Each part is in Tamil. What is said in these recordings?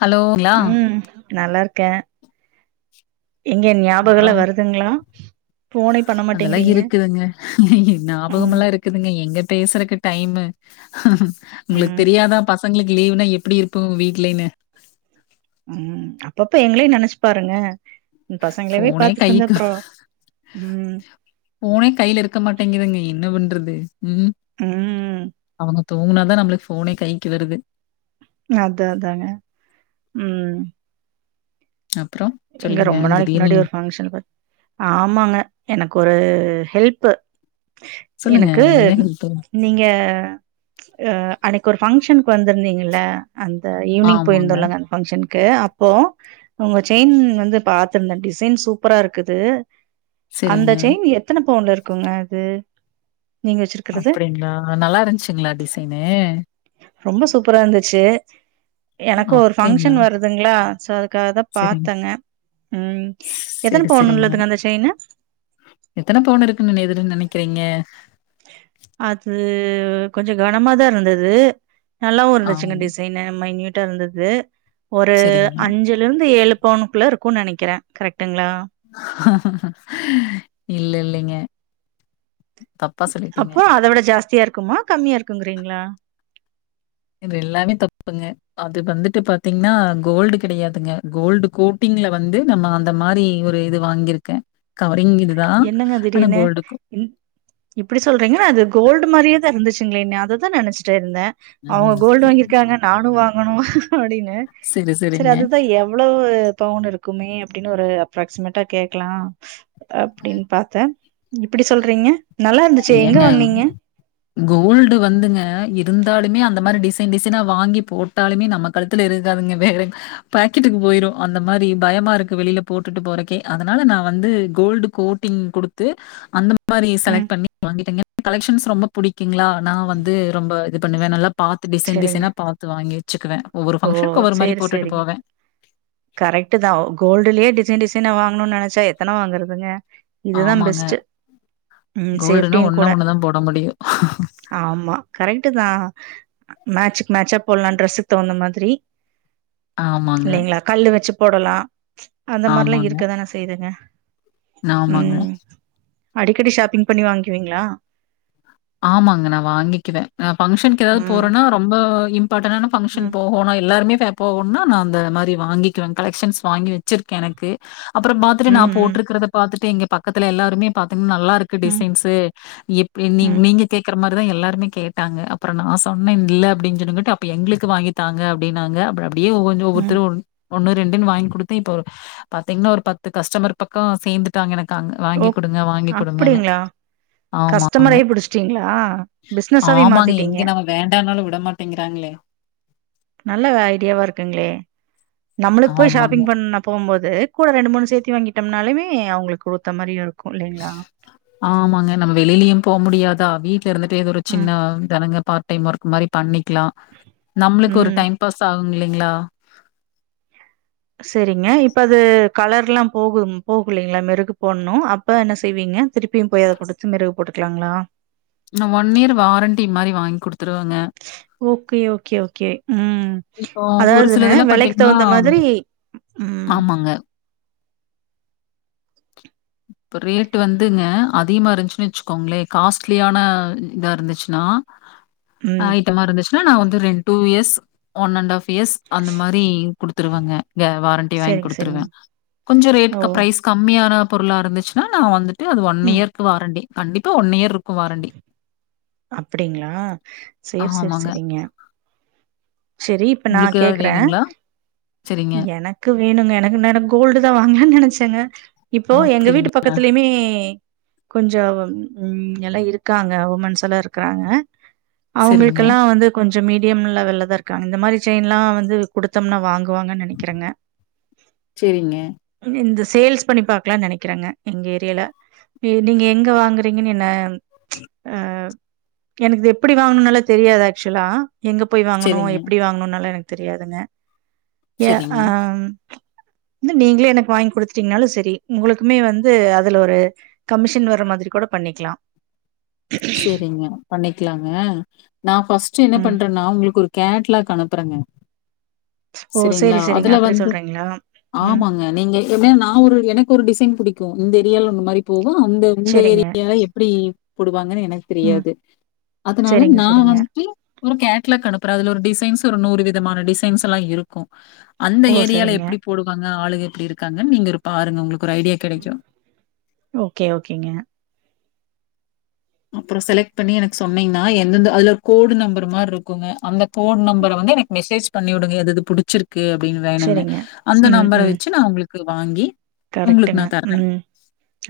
ஹலோங்களா ம் நல்லா ‌ இருக்கே ஏங்க எ ஞாபகலா அப்புறம் வருதுங்களா போனே பண்ண அதெல்லா மாட்டேங்கிறீங்க இருக்குதுங்க ம் ஞாபகமால்லா இருக்குதுங்க எங்க பேசறக்கு டைமு உங்களுக்கு ம் தெரியாதா பசங்களுக்கு லீவ்னா எப்டி இருப்போ வீட்லைன்னு அப்பப்ப எங்களயும் நெனச்சு பாருங்க உங்க பசங்களவே ஃபோனே பாத்துட்டு இருந்தா கைக்கு அப்றோ ம் ஃபோனே கைல இருக்க மாட்டேங்குதுங்க என்ன பண்றது ம் ம் அவுங்க தூங்குனா தான் நம்மளுக்கு ஃபோனே கைக்கு வருது அதா அதாங்க ம் அப்புறம் ஏங்க சொல்லுங்க ரொம்ப நாளைக்கு முன்னாடி திடீர்னு ஒரு ஃபங்க்ஷன்ங்க ஆமாங்க எனக்கொரு ஹெல்ப் சொல்லுங்க எனக்கு என்ன ஹெல்ப்பு நீங்க அன்னக்கு ஒரு ஃபங்க்ஷனுக்கு வந்திருந்தீங்கல அந்த ஈவினிங் ஆமாங்க போயிருந்தலங்க அந்த ஃபங்க்ஷனுக்கு இருக்கு அப்போ ‌ உங்க செய்ன் வந்து பாத்துருந்த டிசைன் சூப்பரா இருக்குது அந்த சரிங்க செய்ன் எத்தன பவுன் இருக்குங்க அது அப்டிங்களா நல்லா இருந்ச்சுங்களா டிசைனு ரொம்ப சூப்பரா இருந்துச்சு எனக்கும் ஒரு அப்டிங்களா பஃங்க்ஷன் வருதுங்களா சோ அதுக்கா க தான் சரிங்க பாத்தங்க ம் எத்தன சரி பவுன்ல சரிங்க உள்ளதுங்க அந்த செய்னு எத்தன பவுனு இருக்குன்னு இதுனு நெனைக்கிறீங்க அது கொஞ்ச கனமா தான் இருந்தது நல்லாவு இருந்துச்சுங்க ஆமா டிசைனு மைநுயூட்டா இருந்தது ஒரு சரிங்க அஞ்சுல இருந்து ஏழு பவுனுக்குள்ள இருக்குனு நெனைக்கிறே கரெ்க்ட் இல்ல இல்லிங்க அப்போ அத விட ஜாஸ்தியாருக்குமா கம்மியா இருக்குங்றீங்ளா இது எல்லாமே தப்புங்க அது வந்துட்டு பாத்தீங்னா கோல்டு கிடையாதுங்க கோல்டு கோட்டிங் ங்ல வந்து நம்ம அந்த மாரி ஒரு இது வாங்கிருக்கே கவ் என்னங்க திடீர்னு இப்டி ம் சொல்றீங்க ‌அது கோல்டு மாரியே தா ‌இருந்துச் சுங்ளே ந அத தா நெனச்ட்டே இருந்த அவுங்க ம். கோல்டு வாங்கிருக்காங்க நானு வாங்கணு அப்டின்னு சரி, செரி சரிங்க. அதுதா எவ்ளோவு பவுன் இருக் குமே அப்டின் ஒரு அப்ராக்சிமேட்டா கேக்லா அப்டின் பாத்தா இப்டி சொல்றீங்க நல்லா இருந்துச்சே எங்க ஏங்க வாங்னீங்க கோல்டு வந்துங்க இருந்தாலுமே அந் த மாரி டிசைன் டிசைனா வாங்கி போட்டாலுமே நம்ம கழுத்தில இருக்காதுங்க வேற பாக்கெட்டுக் போயிரு அந்த மார் ரி பயமா இருக்கு வெளியில போட்டுட்டு போறக்கே அதனால நா வந்து கோல்டு கோட்டிங் குடுத்து அந்த மாரி ம் செலக்ட் பண்ணி வாங்கிட்டங்கே கலெக்க்ஷன்ஸ் ரொம்ப புடிக்குங்ளா நா வந்து ரொம்ப இது பண்ணுவே நல்லா பாத்து டிசைன் சரிங்க டிசைனா பாத்து வாங்கி வச்சுக்குவே ஒவ்வொரு ஓ ஃபங்க்ஷன்க் ஒவ்வொரு மாரி போட்டுட்டு போவே கரெட்டு தா கோல்டுலேயே டிசைன் டிசைனா வாங்கணுன் நெனச்சா எத்தன வாங்குறதுங்க இதுதா ஆமாங்க. பெஸ்ட்டு ம் கோல்டுனா சேப்டியு ஒண்ணே கூட ஒண்ணு தான் போட முடியும். ஆமா கரெட்டு தா மேச்சுக் மேச்சா போட்லா ட்ரெஸ்ஸுக்கு தகுந்த மாதிரி ஆமாங்க து வச்சு போடலா அந்த மார்லா இருக்க தான செய்துங்க நாமாங்க அடிக்கடி ஷாப்பிங் பண்ணி வாங்குவீங்ளா ஆமாங்க நா வாங்கிக்குவே நா ஃபங்க்ஷனுக் ஏதாவத் ம் போறேனா ரொம்போ பட் என்னான ஃப்ங்க்ஷன் ம் போவோனா எல்லாருமே ஃபே போவோனா நா அந்த மாரி வாங்கிக்வே கலெக்க்ஷன்ஸ் வாங்கி வ ச்சிருக்கே எனக்கு அப்றோ பாத்துட்டு நா ம் ம் போட்ருக்கறத பாத்துட்டு இங்க பக்கத்துல எல்லாருமே பா து நல்லா இருக்கு ம் டிசைன்ஸு எப்பே நீ ம் நீங்க கேக்கற மாரிதா எல்லாருமே கேட்டாங்க அப்றோ நா சொன்னே இல்ல அப்டின் சொல்லுங்கட்டு அப்ப எங்களுக்கு வாங்கித்தாங்க அப்டி ன்னாங்க அப்டி அப்டியே ஒவ்வொர்த்ரு ம் ஒவ்வொத்துரு ஒன்னு ரெண்டுன் வாய்ங் குடுத்தே இப்போ பாத்தீங்னா ஒரு பத்து கஸ்டமர் பக்கோ சேந்துட்டாங்க எனக் காங்க ஓ வாங்கி குடுங்க வாங்கி குடுங்கன்னு அப்டிங்களா ஆமாங்க கஸ்டமரே புடிச்சிட்டீங்களா பிசினஸாவே ஆமாங்க மாத்திட்டீங்க எங்க நம்ம வேண்டானாலு விட மாட்டேங்கிறாங்ளே நல்ல ஐடியாவா இருக்குங்ளே நம்மளுக் போய் ஆமாங்க. ஷாப்பிங் பண்ண போம்போது கூட ரெண்டு மூணு சேத்தி வாங்கிட்டம்னாலுமே அவுங்களுக் கூத்த மாரி இரு ஆமாங்க நம்ம வெளியிலயும் போவ் முடியாதா வீட்ல இருந்துட்டு ஏதோ ஒரு ம் சின்னா தெனங்க பார் டைம் ஒர்க் மாரி பண்ணிக்லா நம்ளுக்கு ஒரு ம் டைம் பாஸ் ஆ கும் இலைங்ளா செரிங்க இப்ப அது கலர்ல்லா போகும் போகுலீங்ளா மெருகு போனு அப்ப என்ன செய்வீ ங்க திருப்பியு போய் அத குடுத்து மெருகு போட்டுக்லாங்ளா நா ஒன் இயர் வாரண்டி மாரி வாய்ங் குடுத்துருவங்க ஓகே ஓகே ஓகே ம் இப்போ ஒரு அதாவதுங்க சிலதெல்லாம் வெலைக் பார்த்தீங்கன்னா தகுந்த மாதிரி ம் ஆமாங்க. இப்ப ரேட் வந்துங்க அதிகமா இருந்துச்சுன் வச்சுக்கோங்ளே காஸ்ட்லியான இதா இருந்துச்னா ஆ ம் ஐட்டமா இருந்துச்னா நா வந்து ரெண் டூ இயர்ஸ் ஒன் அண்ட் ஆப் எஸ் அந்த மாரி குடுத்துருவாங்க வே வாரண்டி வாய்ங் சரிங்க குடுத்துருவே சரிங்க கொஞ்சோ ரேட் ஓ க பிரைஸ் கம்மியான பொருளா இருந்துச்னா நா வந்துட்டு அது ஒன் ம் இயர்கு வாரண்டி கண்டிப்பா ஒன் இயருக்கு வாரண்டி அப்டிங்ளா செர் செர் ஆமாங்க. செரிங்க செரி இப்ப நா உங்களுக்கு ஏதாவது கேக்ற வேணுங்களா? சரிங்க. எனக்கு வேணுங்க எனக் என்னனா கோல்டு தா வாங்லான் நெனச்சங்கே இப்போ எங்க அப்படிங்க. வீட்டு பக்கத்திலயுமே கொஞ்சோ ம் எல்லா இருக்காங்க உமென்ஸ் எல்லா இருக்கறாங்க சரிங்க. அவுங்களுக்கெல்லா வந்து கொஞ்சோ மீடியம் லெவல்ல தா இருக்காங்க இந்த மாரி செயின்லா வந்து குடுத்தோம்னா வாங் குவாங்க நெனைக்கிறேங்க சரிங்க, இந்த சேல்ஸ் பண்ணி பாக்கலாம்னு நெனைக்கிறேங்க எங்க ஏரியில நீங்க எங்க வாங்குறீங்கன்னு என்ன அ எனக்கு இது எப்டி வாங்கணுனால தெரியாது ஆக்சுவலா எங்க போய் வாங்கணு சரிங்க, எப்டி வாங்கணுனால எனக்கு தெரியாதுங்க ஏ சரிங்க, ஆ [inaudible] ந்து நீங்களே எனக்கு வாங்கி குடுத்துட்டீங்கனாலு செரி உங்களுக்குமே வந்து அதுல ஒரு கமிஷன் வர மாதரி கூட பண் ணிக்கிளா செரிங்க பண்ணிக்கலாங்க நா ஃபஸ்ட்டு என்ன ம் பண்றேன்னா உங்களுக்கு ஒரு கேட்லாக் அனுப்புறேங்க ஓ செரிங்களா சேரி சேரிங்க அதுல அப்டி வந்து சொல்றீங்களா ம் ஆமாங்க நீங்க எப்டியு நா ஒரு எனக்கு ஒரு டிசைன் புடிக்கு இந்த ஏரியால உன்னு மாரி போகு அந்த உங்க சேரிங்க ஏரியால எப்டி போடு வாங்கன்னு எனக்கு ம் தெரியாது அதனால சேரிங்க நா சேரிங்க வந்துட்டு ஒரு கேட்லாக் அனுப்புறே அதுல ஒரு டி சைன்ஸ் ஒரு நூறு விதமான டிசைன்ஸ்யெல்லா இருக்கு அந்த ஓ ஏரியால சரிங்க எப்டி போடுவாங்க ஆளுக எப்டி இருக் காங்க நீங்க ஒரு பாருங்க உங்களுக்கு ஒரு ஐடியா கிடைக்கும். ஓகே ஓகேங்க அப்றோ செலக்ட் பண்ணி எனக்கு சொன்னீங்கன்னா எந்தந்த அதுல கோடு நம்பர் மாறு இருக்குங்க அந்த கோடு நம்பர வ ந்து எனக்கு மெசேஜ் பண்ணி விடுங்க ஏதாது புடிச்சிரு க்கு அப்டின்னு வேணுனு சேரிங்க அந்த நம்பர வச்சு நா உங்களுக்கு வாங்கி உங்களுக்கு கரெக்டுங்க நான் தர்றேன். ம்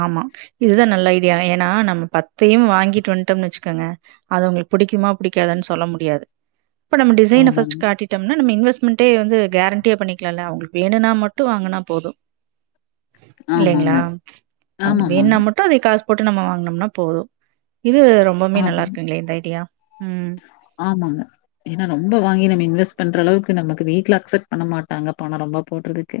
ஆமா இதுதா நல்ல ஐடியா ஏன்னா நம் ம பத்தையு வாங்கிட்டு வந்துட்டோம்னு வச்சுக்கோங்க அது உங்களுக்கு புடிக்குமா புடிக்காதன்னு சொல்ல முடியாது இப்ப நம்ம டிசைன ஆமாங்க. ஃபர்ஸ்ட் காட்டோம்னா நம இன்வஸ் மெண்ட்டே வந்து கேரண்டியா பண்ணிக்கலாம்ல அவுங்களுக்கு வேணுனா மட்டு வாங்குனா போது இல்லைங்களா ஆமாங்க. அவு ஆமாமாங்க. வேணா மட்டு அதை காசு போட்டு நம்ம வாங்கினோம்னா போது இது ரொம்பவுமே நல்லா ஆமாங்க. இருக்குங்களே இந்த ஐடியா ம் ஆமாங்க ஏன்னா ரொம்ப வாங்கி நம்ம இன்வெஸ்ட் பண்ற அளவுக்கு நமக்கு வீட்ல அக்செப்ட் பண்ண மாட்டாங்க பண ரொம் ம்ப போட்றதுக்கு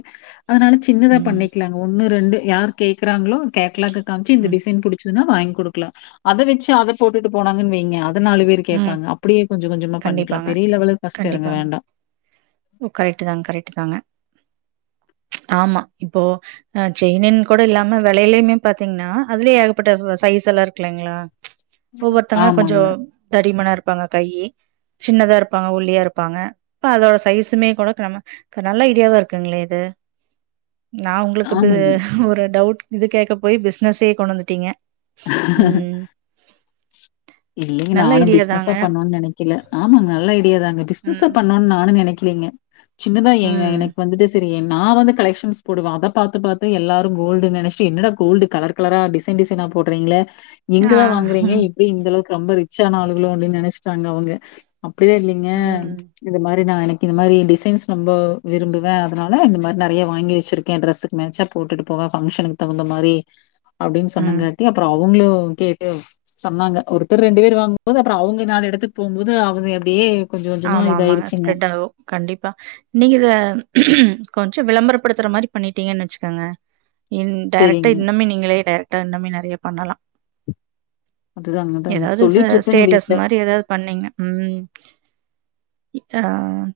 அதனால சின்னதா ம் பண்ணிக்கலாங்க ஒன்னு ரெண்டு யார் கேட்கறாங்களோ கேட்லாக்க காமிச்சு இந்த ம் டிசைன் புடிச்சுதுன்னா வாங்கி குடுக்கலா அத வச்சு அத போட்டுட்டு போனாங்கன்னு வைங்க அத நாலு பேரு ம் கேட்பாங்க அப் அப்டியே கொஞ்சோ கொஞ்சோமா பண்ணிக்கலா கண்டிப்பாங்க பெரிய லெவலுக்கு ஃபஸ்ட்டு எறங்க வேண்டா ஓ கரெக்ட் தா கரெக்ட்டு தாங்க ஆமா இப்போ அ செயினுன் கூட இல்லாம வளையாலுமே பாத்தீங்கன்னா அதுலியே ஏகப்பட்ட சைஸ் எல்லா இருக்குலைங்களா ஒவ்வொருத்தங்க கொஞ்சோ ஆமாங்க, தடிமனா இருப்பாங்க கையி சின்னதா இருப்பாங்க ஒல்லியா இருப்பாங்க அதோட சைஸுமே கூடக்கு நம்ம க நல்ல ஐடியாவா இருக்குங்களே இது நா உங்களுக்கு இது ஆமாங்க. ஒரு டவுட் இது கேட்க போய் பிசினஸே கொண்டுந்துட்டீங்க இல்லி நல்ல நானு ஐடியா தாங்க பிசனஸ்ஸ பண்ணுவன்னு நெனைக்கல ஆமா நல்ல ஐடியா தாங்க பிசினஸ்ஸா ம் பண்ணு நானு நெனைக்கலீங்க சின்னதா என ம் எனக்கு வந்துட்டு செ ரி நா வந்து கலெக்ஷன்ஸ் போடுவே அத பாத்து பத்து எல்லாரு கோல்டு நெனைச்சுட்டு என்னட கோல்டு கலர் கலரா டிசைன் டிசைனா போடுறீங்களே ஆ எங்கதா வாங்குறீங்க ம் எப்டி இந்த அளவுக்கு ரொம்ப ரிச்சான ஆளுகளோ அப்டின் நெனைச் சாங்க அவுங்க அப்டியே இல்லைங்க ம் இந்த மாரி நா எனக் கு இந்த மாரி டிசைன்ஸ் ரொம்ப விரும்புவே அதனால இந்தமாரி நெறைய வாங்கிச்சிருக்கே டிரெஸுக்கு மேட்ச்ச போட்டு போ வா ஃபங்ஷனுக்கு தகுந்த மாரி அப்டின்னு ம் சொன்னங்க அவுங்களு கேட்டு சொன்னாங்க ஒருத்தர் ரெண்டு பேரு வாங்குபோது அப்றோ அவுங்க நாலு எடத்துக்கு போம்போது அவுங்க அப்டியே கொஞ்சம் கொஞ்சமா ஆமா ஆமாங்க இதாயிருச்சுங்க. ஸ்ப்ரெட் ஆகு கண்டிப்பா நீங்க இத கொஞ்சோ விளம்பரப்படுத்துற மாரி பண்ணிட்டீங்கன்னு வச்சுக்கோங்க இன் டடைரெக்டா சரிங்க. இன்னமே நீங்களே டைரக் ட இன்னமே நெறைய பண்ணலா அதுதாங்க அதாங்க ஏதாவது ச சொல்லிட்ருக்கேங்க ஸ்டேட்டஸ் வீட்ல. மாரி ஏதாவுது பண்ணீங்க ம் ஆ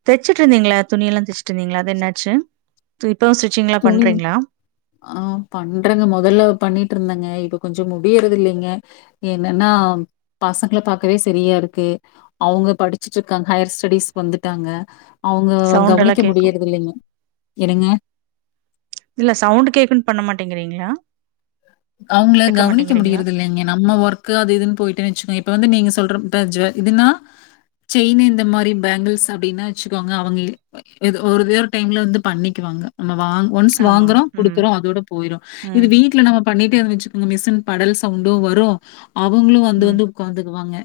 தச்சுட்டு இருந்தீங்களா துணி எல்லா தைச்சுட்டு இருந்தீங்களா அது என்னாச்சு [inaudible] துணி பண்றீங்களா? ஆ பண்றங்க மொதல்ல பண்ணிட்டு இருந்தாங்க இப்போ கொஞ்சோ முடியறது இல்லைங்க என்னன்னா பசங்களை பாக்கவே சரியா இருக்கு அவ்ங் க படிச்சட்டு இருக்காங்க ஹையர் ஸ்டடிஸ் வந்துட்டாங்க அவ்ங்க சவுண்ட் கவனிக்க எல்லாம் கேக்கும். முடியறதில்லைங்க என்னங்க இல்ல சவுண்ட் கேக்குன்னு பண்ண மாட்டேங்கறீங்களா அவங்கள கவனிக்க முடியறதில்லைங்க நம்ம ஒர்க்கு அது இதுன்னு போயிட்ட வெச்சுக்கோ இப்ப வந்து நீங்க சொல்ற பேஞ்சுவ இதுன்னா செயினு இந்த மாரி பேங்கிள்ஸ் அப்டின்னா வச்சுக்கோங்க அவங்க இ இது ஒரே ஒரு டைம்ல வந்து பண்ணிக்கு வாங்க நம்ம வா ஒன்ஸ் ஆமாங்க. வாங்கறோ ம் குடுக்குறோ அதோட போய்ரு இது ம் வீட்ல நம்ம பண்ணிட்டே வச்சுக்கோங்க மிஷின் படல் சவுண்டு வரு அவங்களு வந்து ம் வந்து உக்காந்துக்குவாங்க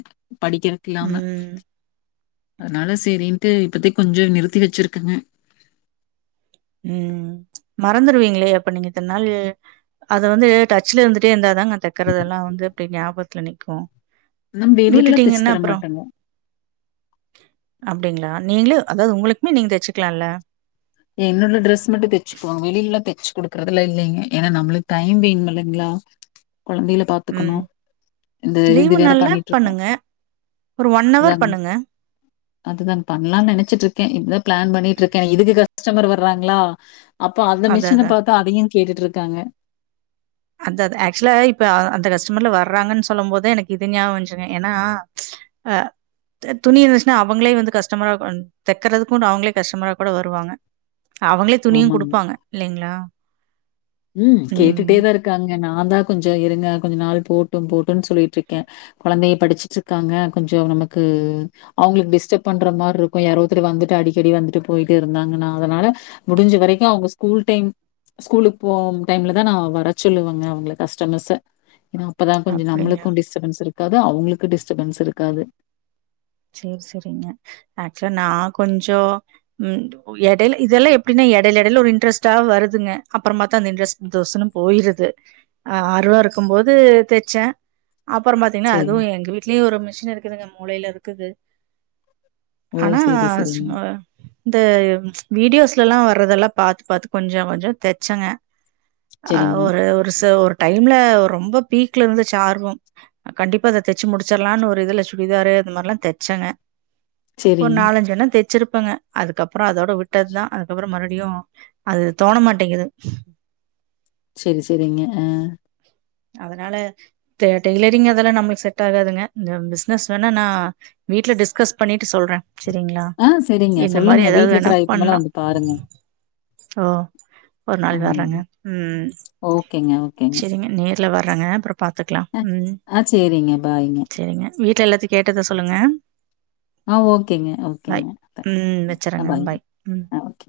படிக்கறக்கில்லாம ம் அதனால சரின்ட்டு இப்பத்தி கொஞ்சோ நிறுத்தி வச்சிருக்கங்க ம் மறந்துருவீங்களே அப்ப நீங்க இத்தன்னாள் அத வந்து டச்ல இருந்துட்டே இருந்தாதாங்க தக்கறதெல்லா வந்து அப்டி ஞாபகத்துல நிக்கு நம் வெளில எல்லா தச்சு தர மாட்டங்க அப்டிங்ளா நீங்களே அதாவது உங்களுக்குமே நீங்க தச்சுக்கலால்ல என்னோட ட்ரெஸ் மட்டு தச்சுக்குவ வெளிலலா தச்சு குடுக்குறதுலா இல்லங்க ஏனா நம்மளுக்கு டைம் வேணு இல்லைங்களா கொழந்தைகள பாத்துக்கணு ம் இந்த லீவு இது வேற நாள்ல பண்ணிட்ருக்கோ பண்ணுங்க ஒரு ஒன் அவர் அதாங் பண்ணுங்க அதுதாங் பண்லான் நெனச்சிட்டு இருக்க இப்பதா ப்ளான் பண்ணிட்ருக்க இதுக்கு க கஸ்டமர் வர்றாங்களா அப்போ அந்த அத அத மிஷின பாத்து அதையு கேட்டுட்டு இருக்காங்க அதா அதா ஆக்சுவலா இப்ப அ அந்த கஸ்டமர்லா வர றாங்கனு சொல்லும் போதா எனக்கு இது ஞாபம் வஞ்சுங்க ஏன்னா அ த துணி இருந்துச்சுன்னா அவங்களே வந்து கஷ்டமரா தெக்கறதுக்கு அவங்களே கஷ்டமரா கூட வருவாங்க அவங்களே துணியு ஆமாங்க. குடுப்பாங்க இல்லலைங்களா ம் கேட்டுட்டேதா இருக் காங்க நா தா கொஞ்ச இருங்க கொஞ்ச நாள் போட்டு போட்டுன் சொல்லிட்ருக்க கொழந்தைய படிச்சிட்டு இருக்காங்க கொஞ்சோ நமக்கு அவங்களுக்கு டிஸ்டர்ப் பண்ற மாரி இருக்கு யாரோ ஒருத்தர் வந்துட்டு அடிக்கடி வந்துட்டு போய்ட்டு இருந்தா னா அதனால முடிஞ்ச வரைக்கு அவங்க ஸ்கூல் டைம் ஸ்கூலுக் போம் டைம்ல தா நா வர சொல்லுவங்க அவங்கள கஸ்டமர்ஸ ஏனா அப்பதா கொஞ்சோ அப்டிங்களா நம்மளுக்கு டிஸ்டபன்ஸ் இருக்காது அவங்களுக்கு டிஸ்ட்பன்ஸ் இருக்காது சேரி சேரிங்க ஆக்சுவலா நா கொஞ்சோ ம் எடைல இதெல்லா எப்டினே எடைல எடைல ஒரு இன்டரெஸ்ட்டா வருதுங்க அப்பறோ பாத்தா அந்த இண்ட்ரஸ்ட் தொஸ்சுன்னு போய்ருது ஆறுவ இருக்கும்போது தச்சே அப்பறோ பாத்தீங்கனா அதுவு சரிங்க. எங்க வீட்லயு ஒரு மிஷின் இருக்குதுங்க மூலைல இருக்குது ஓ! ஆனா சரி, சோ சரிங்க. இந்த வீடியோஸ்ல எல்லா வர்றதெல்லா பாத்து பாத்து கொஞ்சோ கொஞ்சோ தச்சங்க ஆ சரிங்க. ஒரு ஒரு ஒரு டைம்ல ரொம்ப பீக்ல இருந்துச்சு ஆர்வம் கண்டிப்பா அத தச்சு முடிச்சிற்லானு ஒரு இதுல சுடிதாரு அந்த மாரில்லா தச்சங்க ஒரு சரிங்க. நாலஞ்சு வேணா தச்சிருப் ப்பங்க அதுக்கப்பறோ அதோட விட்டதா அதுக்கப்புறோ மறுபடியு அது தோண மாட்டேங்குது சேரி சேரிங்க ஆ அதனால டெ டெய்லரிங் அதெல்லா நம்மளுக்கு செட் ஆகாதுங்க இந்த பிசினஸ் வேணா நா வீட்ல டிஸ்கஸ் பண்ணிட்டு சொல்ற செரிங்களா ஆ சரிங்க. இந்த மாரி சொல்லுங்க. ஏதாவது வீட்ல வேணா இருக்கிற பண்லா ஐட்டமெல்லாம் வந்து பாருங்க. ஓ ஒரு நாள் ம். வர்றேங்க ம் ஓகேங்க, ஓகேங்க. செரிங்க நே ர்ல வர்றங்க அப்றோ பாத்துக்கலா அ ம் ஆ சரிங்க. பாய்ங்க. செரிங்க வீட் ல எல்லாத்தையு கேட்டதா சொல்லுங்க ஆ ஓகேங்க, பாய் ஓகேங்க. ம் ஆ வச்சறங்க பாய்ங்க. பாய் ம் ஆ ஓகே.